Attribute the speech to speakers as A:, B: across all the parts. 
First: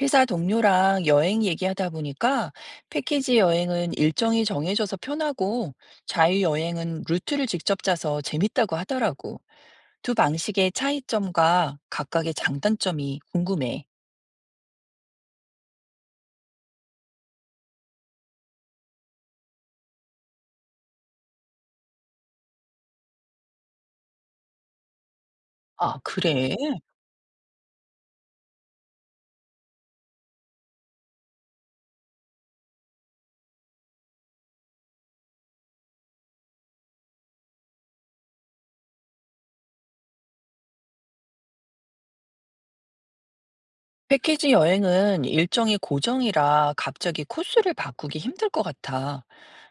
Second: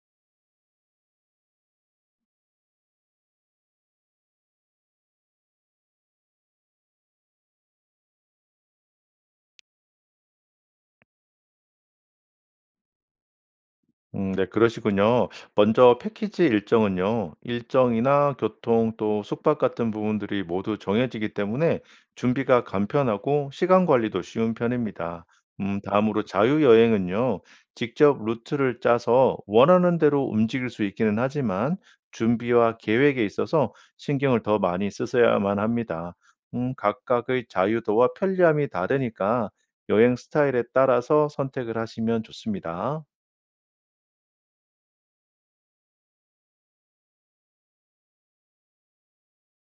A: 회사 동료랑 여행 얘기하다 보니까 패키지 여행은 일정이 정해져서 편하고 자유여행은 루트를 직접 짜서 재밌다고 하더라고. 두 방식의 차이점과 각각의 장단점이 궁금해.
B: 네, 그러시군요. 먼저 패키지 일정은요. 일정이나 교통 또 숙박 같은 부분들이 모두 정해지기 때문에 준비가 간편하고 시간 관리도 쉬운 편입니다.
A: 아,
B: 다음으로
A: 그래?
B: 자유여행은요. 직접 루트를 짜서 원하는 대로 움직일 수 있기는 하지만 준비와 계획에 있어서 신경을 더 많이 쓰셔야만 합니다. 각각의 자유도와 편리함이 다르니까 여행 스타일에 따라서 선택을 하시면 좋습니다.
A: 패키지 여행은 일정이 고정이라 갑자기 코스를 바꾸기 힘들 것 같아.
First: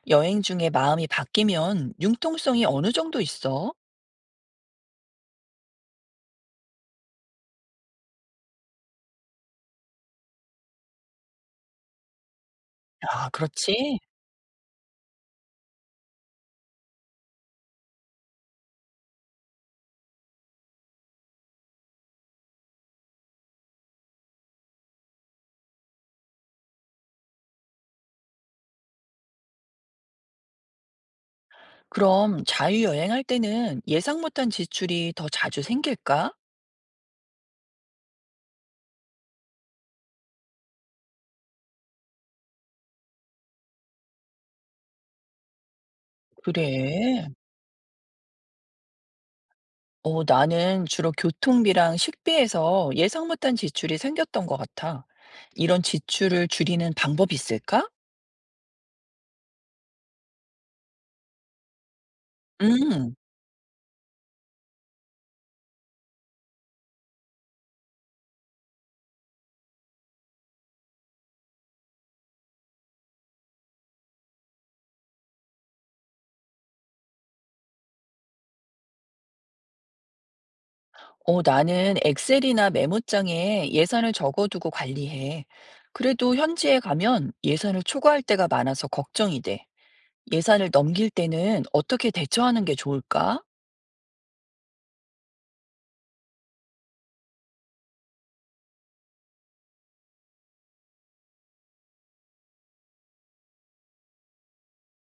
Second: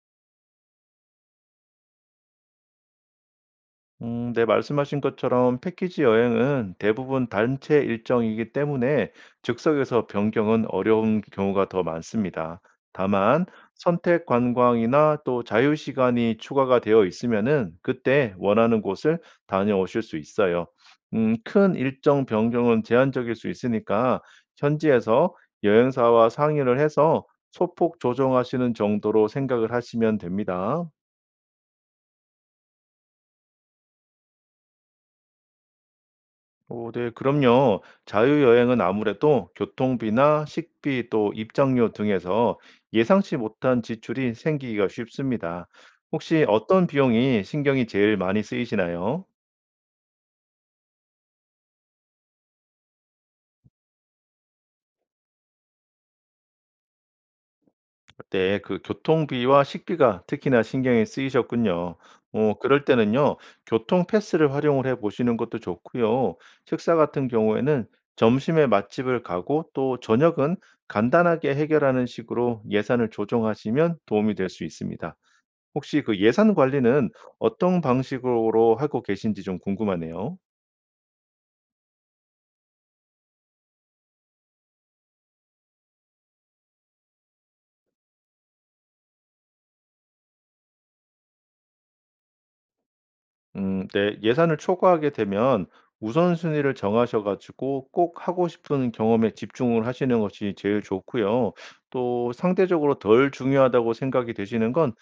A: 여행 중에 마음이 바뀌면 융통성이 어느 정도 있어?
B: 네, 말씀하신 것처럼 패키지 여행은 대부분 단체 일정이기 때문에 즉석에서 변경은 어려운 경우가 더 많습니다.
A: 아,
B: 다만
A: 그렇지.
B: 선택 관광이나 또 자유 시간이 추가가 되어 있으면은 그때 원하는 곳을 다녀오실 수 있어요. 큰 일정 변경은 제한적일 수 있으니까 현지에서 여행사와 상의를 해서 소폭 조정하시는 정도로 생각을 하시면 됩니다.
A: 그럼 자유여행할 때는 예상 못한 지출이 더 자주 생길까?
B: 오, 네, 그럼요. 자유여행은 아무래도 교통비나 식비 또 입장료 등에서 예상치 못한 지출이 생기기가 쉽습니다. 혹시 어떤
A: 그래.
B: 비용이 신경이 제일 많이 쓰이시나요?
A: 나는 주로 교통비랑 식비에서 예상 못한 지출이 생겼던 것 같아. 이런 지출을 줄이는 방법이 있을까?
B: 네, 그 교통비와 식비가 특히나 신경이 쓰이셨군요. 그럴
A: 음.
B: 때는요, 교통 패스를 활용을 해 보시는 것도 좋고요. 식사 같은 경우에는 점심에 맛집을 가고 또 저녁은 간단하게 해결하는 식으로 예산을 조정하시면 도움이 될 수 있습니다. 혹시 그 예산 관리는 어떤 방식으로 하고 계신지 좀 궁금하네요.
A: 나는 엑셀이나 메모장에 예산을 적어두고 관리해. 그래도 현지에 가면 예산을 초과할 때가 많아서 걱정이 돼. 예산을 넘길 때는 어떻게 대처하는 게 좋을까?
B: 네. 예산을 초과하게 되면 우선순위를 정하셔 가지고 꼭 하고 싶은 경험에 집중을 하시는 것이 제일 좋고요. 또 상대적으로 덜 중요하다고 생각이 되시는 건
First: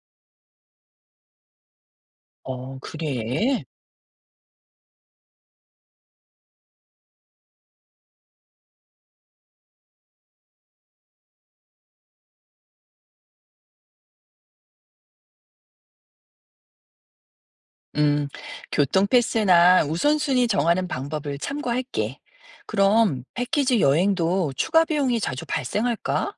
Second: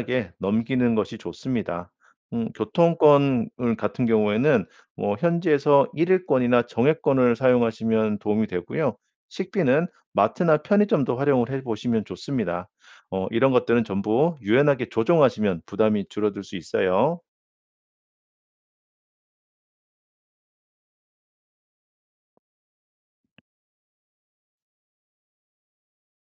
B: 간단하게 넘기는 것이 좋습니다. 교
A: 어,
B: 통권
A: 그래.
B: 같은 경우에는 뭐 현지에서 일일권이나 정액권을 사용하시면 도움이 되고요. 식비는 마트나 편의점도 활용을 해 보시면 좋습니다. 이런 것들은 전부 유연하게 조정하시면 부담이 줄어들 수 있어요.
A: 음, 교통 패스나 우선순위 정하는 방법을 참고할게. 그럼 패키지 여행도 추가 비용이 자주 발생할까?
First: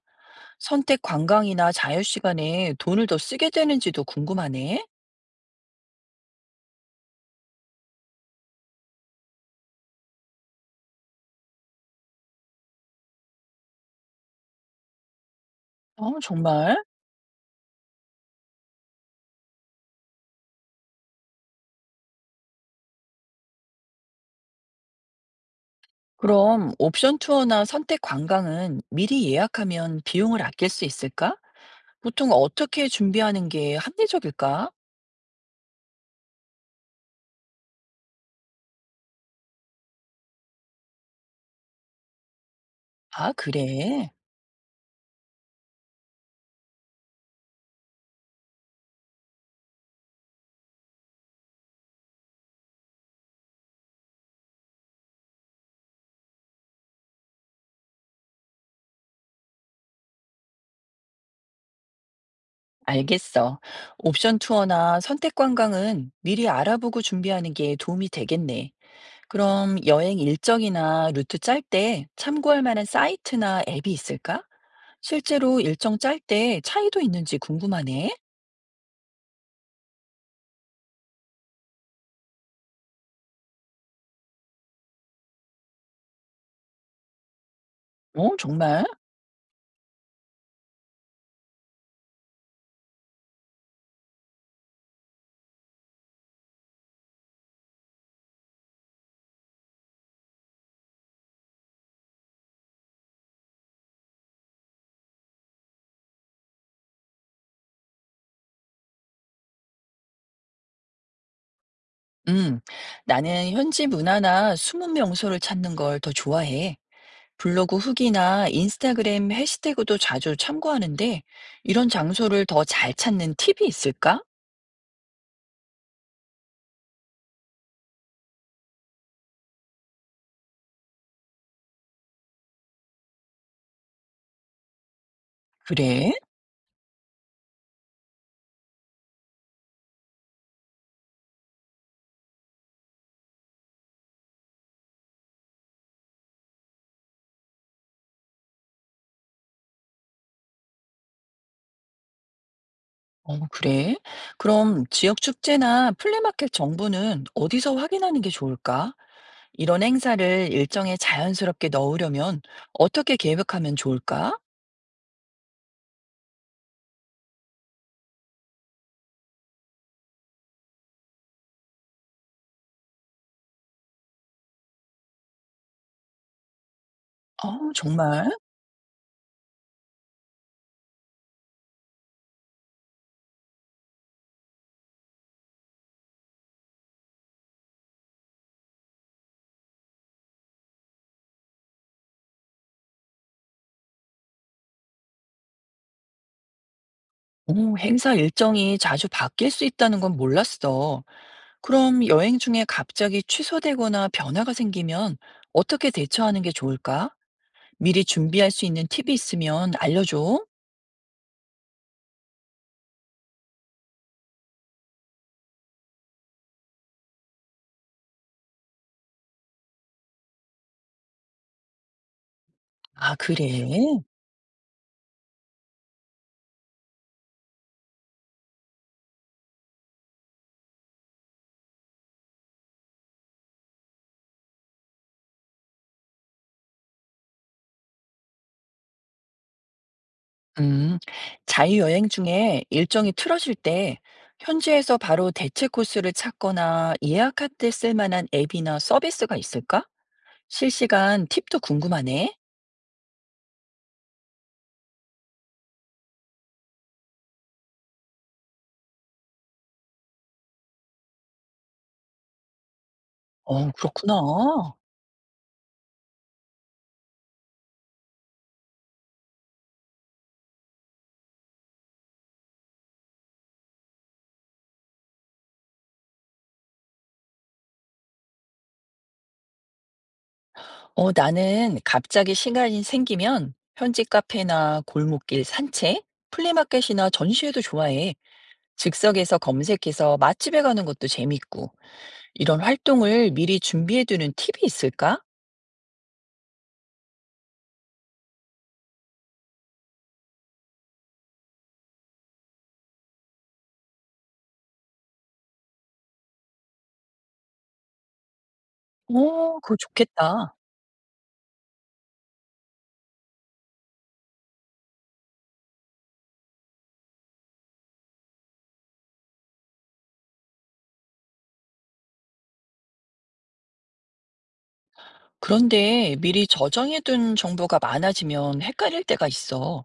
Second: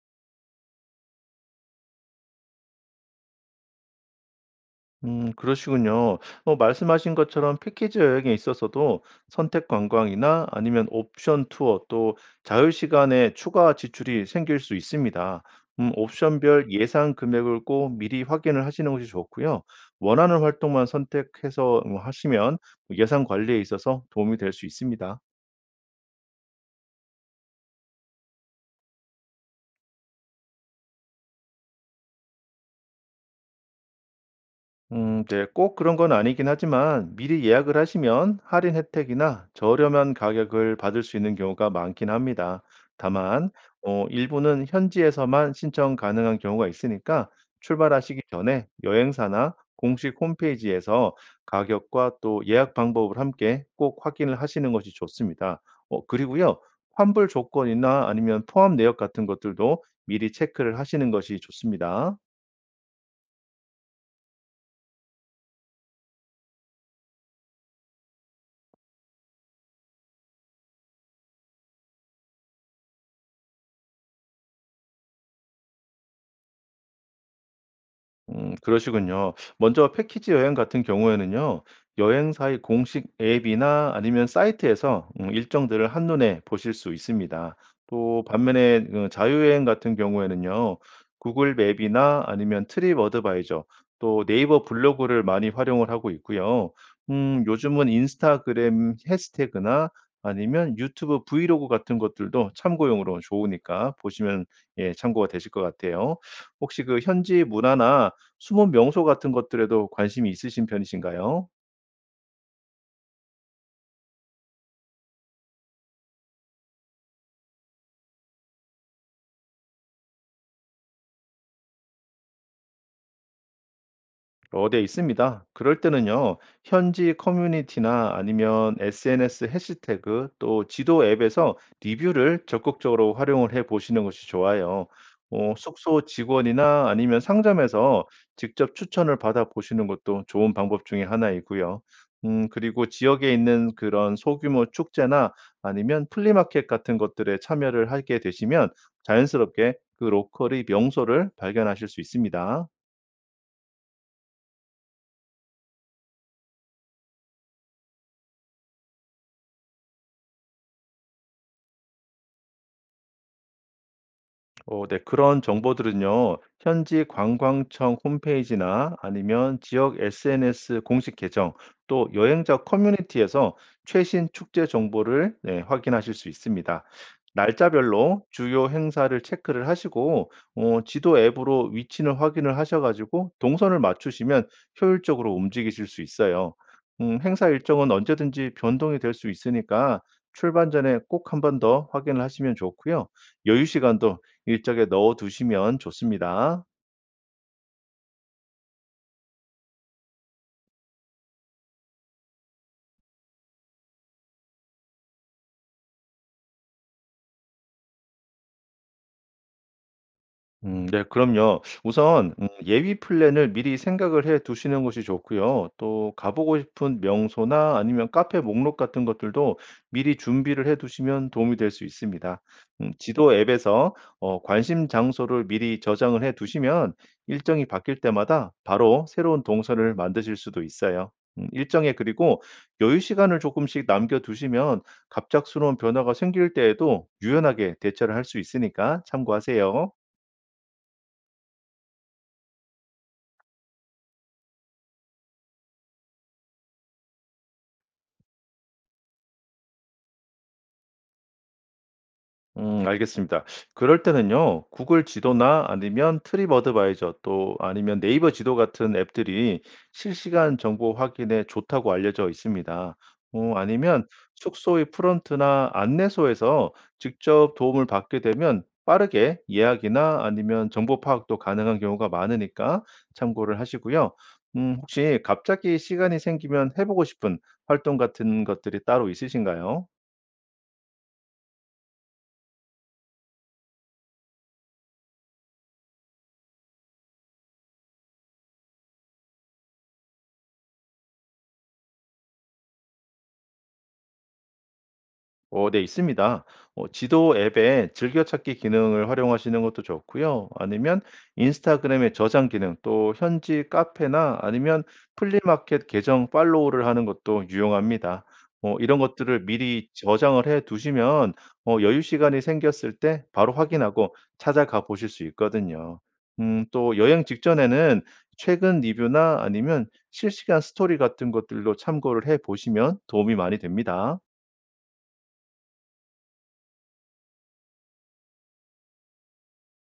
A: 선택 관광이나 자유 시간에 돈을 더 쓰게 되는지도 궁금하네.
B: 그러시군요. 말씀하신 것처럼 패키지 여행에 있어서도 선택 관광이나 아니면 옵션 투어 또 자유 시간에 추가 지출이 생길 수 있습니다.
A: 어,
B: 옵션별
A: 정말?
B: 예상 금액을 꼭 미리 확인을 하시는 것이 좋고요. 원하는 활동만 선택해서 하시면 예산 관리에 있어서 도움이 될 수 있습니다.
A: 그럼 옵션 투어나 선택 관광은 미리 예약하면 비용을 아낄 수 있을까? 보통 어떻게 준비하는 게 합리적일까?
B: 네, 꼭 그런 건 아니긴 하지만 미리 예약을 하시면 할인 혜택이나 저렴한 가격을 받을 수 있는 경우가 많긴 합니다.
A: 아,
B: 다만,
A: 그래.
B: 일부는 현지에서만 신청 가능한 경우가 있으니까 출발하시기 전에 여행사나 공식 홈페이지에서 가격과 또 예약 방법을 함께 꼭 확인을 하시는 것이 좋습니다. 그리고요, 환불 조건이나 아니면 포함 내역 같은 것들도 미리 체크를 하시는 것이 좋습니다.
A: 알겠어. 옵션 투어나 선택 관광은 미리 알아보고 준비하는 게 도움이 되겠네. 그럼 여행 일정이나 루트 짤 때 참고할 만한 사이트나 앱이 있을까? 실제로 일정 짤 때 차이도 있는지 궁금하네.
B: 그러시군요. 먼저 패키지 여행 같은 경우에는요. 여행사의 공식 앱이나 아니면 사이트에서 일정들을 한눈에 보실 수 있습니다. 또
A: 어,
B: 반면에
A: 정말?
B: 자유여행 같은 경우에는요. 구글 맵이나 아니면 트립 어드바이저 또 네이버 블로그를 많이 활용을 하고 있고요. 요즘은 인스타그램 해시태그나 아니면 유튜브 브이로그 같은 것들도 참고용으로 좋으니까 보시면 예 참고가 되실 것 같아요. 혹시 그 현지 문화나 숨은 명소 같은 것들에도 관심이 있으신 편이신가요?
A: 음, 나는 현지 문화나 숨은 명소를 찾는 걸 더 좋아해. 블로그 후기나 인스타그램 해시태그도 자주 참고하는데 이런 장소를 더 잘 찾는 팁이 있을까?
B: 네 있습니다. 그럴 때는요. 현지 커뮤니티나 아니면 SNS 해시태그 또 지도 앱에서 리뷰를 적극적으로 활용을 해 보시는 것이 좋아요. 숙소
A: 그래?
B: 직원이나 아니면 상점에서 직접 추천을 받아 보시는 것도 좋은 방법 중에 하나이고요. 그리고 지역에 있는 그런 소규모 축제나 아니면 플리마켓 같은 것들에 참여를 하게 되시면 자연스럽게 그 로컬의 명소를 발견하실 수 있습니다.
A: 어, 그래? 그럼 지역 축제나 플리마켓 정보는 어디서 확인하는 게 좋을까? 이런 행사를 일정에 자연스럽게 넣으려면 어떻게 계획하면 좋을까?
B: 네. 그런 정보들은요. 현지 관광청 홈페이지나 아니면 지역 SNS 공식 계정 또 여행자 커뮤니티에서 최신 축제 정보를 네 확인하실 수 있습니다.
A: 아,
B: 날짜별로
A: 정말?
B: 주요 행사를 체크를 하시고 지도 앱으로 위치를 확인을 하셔 가지고 동선을 맞추시면 효율적으로 움직이실 수 있어요. 행사 일정은 언제든지 변동이 될 수 있으니까 출발 전에 꼭 한 번 더 확인을 하시면 좋고요. 여유 시간도 일정에 넣어 두시면 좋습니다.
A: 오, 행사 일정이 자주 바뀔 수 있다는 건 몰랐어. 그럼 여행 중에 갑자기 취소되거나 변화가 생기면 어떻게 대처하는 게 좋을까? 미리 준비할 수 있는 팁이 있으면 알려줘.
B: 네 그럼요. 우선 예비 플랜을 미리 생각을 해 두시는 것이 좋고요. 또 가보고 싶은 명소나 아니면 카페 목록 같은 것들도 미리 준비를 해 두시면 도움이 될 수 있습니다.
A: 아,
B: 지도
A: 그래?
B: 앱에서 관심 장소를 미리 저장을 해 두시면 일정이 바뀔 때마다 바로 새로운 동선을 만드실 수도 있어요. 일정에 그리고 여유 시간을 조금씩 남겨 두시면 갑작스러운 변화가 생길 때에도 유연하게 대처를 할 수 있으니까 참고하세요.
A: 음, 자유여행 중에 일정이 틀어질 때 현지에서 바로 대체 코스를 찾거나 예약할 때 쓸 만한 앱이나 서비스가 있을까? 실시간 팁도 궁금하네.
B: 알겠습니다. 그럴 때는요. 구글 지도나 아니면 트립 어드바이저 또 아니면 네이버 지도 같은 앱들이 실시간 정보 확인에 좋다고 알려져 있습니다.
A: 어,
B: 아니면
A: 그렇구나.
B: 숙소의 프런트나 안내소에서 직접 도움을 받게 되면 빠르게 예약이나 아니면 정보 파악도 가능한 경우가 많으니까 참고를 하시고요. 혹시 갑자기 시간이 생기면 해 보고 싶은 활동 같은 것들이 따로 있으신가요?
A: 나는 갑자기 시간이 생기면 현지 카페나 골목길 산책, 플리마켓이나 전시회도 좋아해. 즉석에서 검색해서 맛집에 가는 것도 재밌고, 이런 활동을 미리 준비해두는 팁이 있을까?
B: 네 있습니다. 지도 앱에 즐겨찾기 기능을 활용하시는 것도 좋고요. 아니면 인스타그램의 저장 기능, 또 현지 카페나 아니면 플리마켓 계정 팔로우를 하는 것도 유용합니다. 이런 것들을
A: 어, 그거
B: 미리 저장을
A: 좋겠다.
B: 해 두시면 여유 시간이 생겼을 때 바로 확인하고 찾아가 보실 수 있거든요. 또 여행 직전에는 최근 리뷰나 아니면 실시간 스토리 같은 것들도 참고를 해 보시면 도움이 많이 됩니다.
A: 그런데 미리 저장해둔 정보가 많아지면 헷갈릴 때가 있어.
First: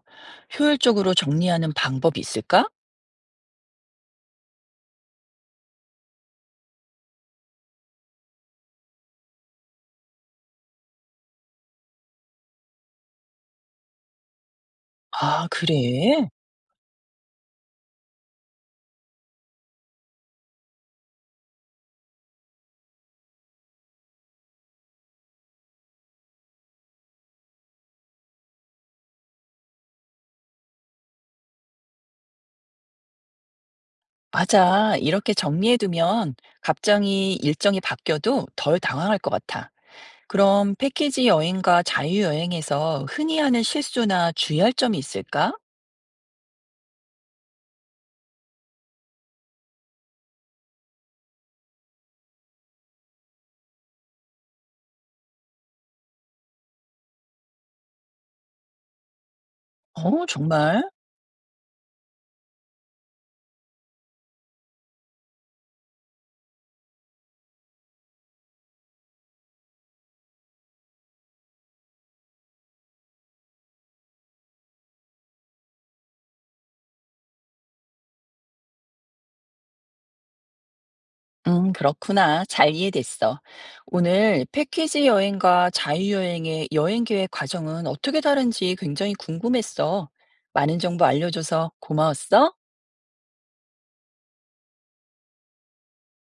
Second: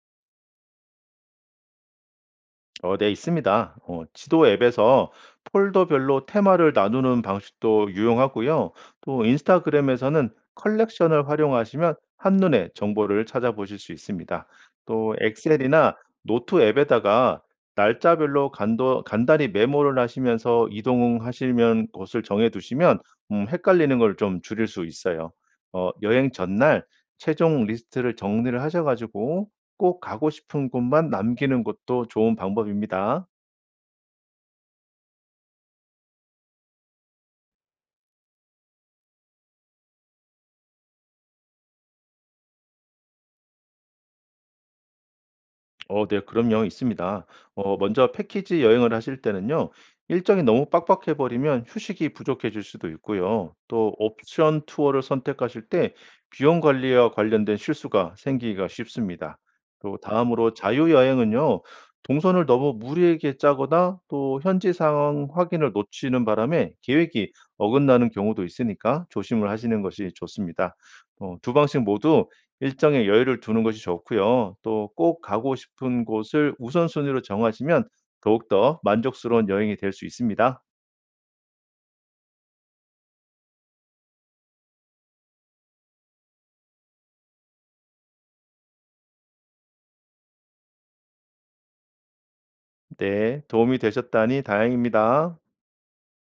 A: 효율적으로 정리하는 방법이 있을까?
B: 네, 있습니다. 지도 앱에서 폴더별로 테마를 나누는 방식도 유용하고요. 또 인스타그램에서는 컬렉션을 활용하시면 한눈에 정보를 찾아보실 수 있습니다. 또
A: 아,
B: 엑셀이나
A: 그래?
B: 노트 앱에다가 날짜별로 간단히 메모를 하시면서 이동하시면 곳을 정해두시면 헷갈리는 걸 좀 줄일 수 있어요. 여행 전날 최종 리스트를 정리를 하셔가지고 꼭 가고 싶은 곳만 남기는 것도 좋은 방법입니다.
A: 맞아. 이렇게 정리해두면 갑자기 일정이 바뀌어도 덜 당황할 것 같아. 그럼 패키지 여행과 자유여행에서 흔히 하는 실수나 주의할 점이 있을까?
B: 네, 그럼요. 있습니다. 먼저 패키지 여행을 하실 때는요, 일정이 너무 빡빡해 버리면 휴식이 부족해질 수도 있고요. 또 옵션 투어를 선택하실 때 비용 관리와 관련된 실수가 생기기가 쉽습니다. 또
A: 어,
B: 다음으로
A: 정말?
B: 자유 여행은요, 동선을 너무 무리하게 짜거나 또 현지 상황 확인을 놓치는 바람에 계획이 어긋나는 경우도 있으니까 조심을 하시는 것이 좋습니다. 두 방식 모두 일정에 여유를 두는 것이 좋고요. 또 꼭 가고 싶은 곳을 우선순위로 정하시면 더욱더 만족스러운 여행이 될 수 있습니다.
A: 그렇구나. 잘 이해됐어. 오늘 패키지 여행과 자유여행의 여행 계획 과정은 어떻게 다른지 굉장히 궁금했어. 많은 정보 알려줘서 고마웠어.
B: 네. 도움이 되셨다니 다행입니다.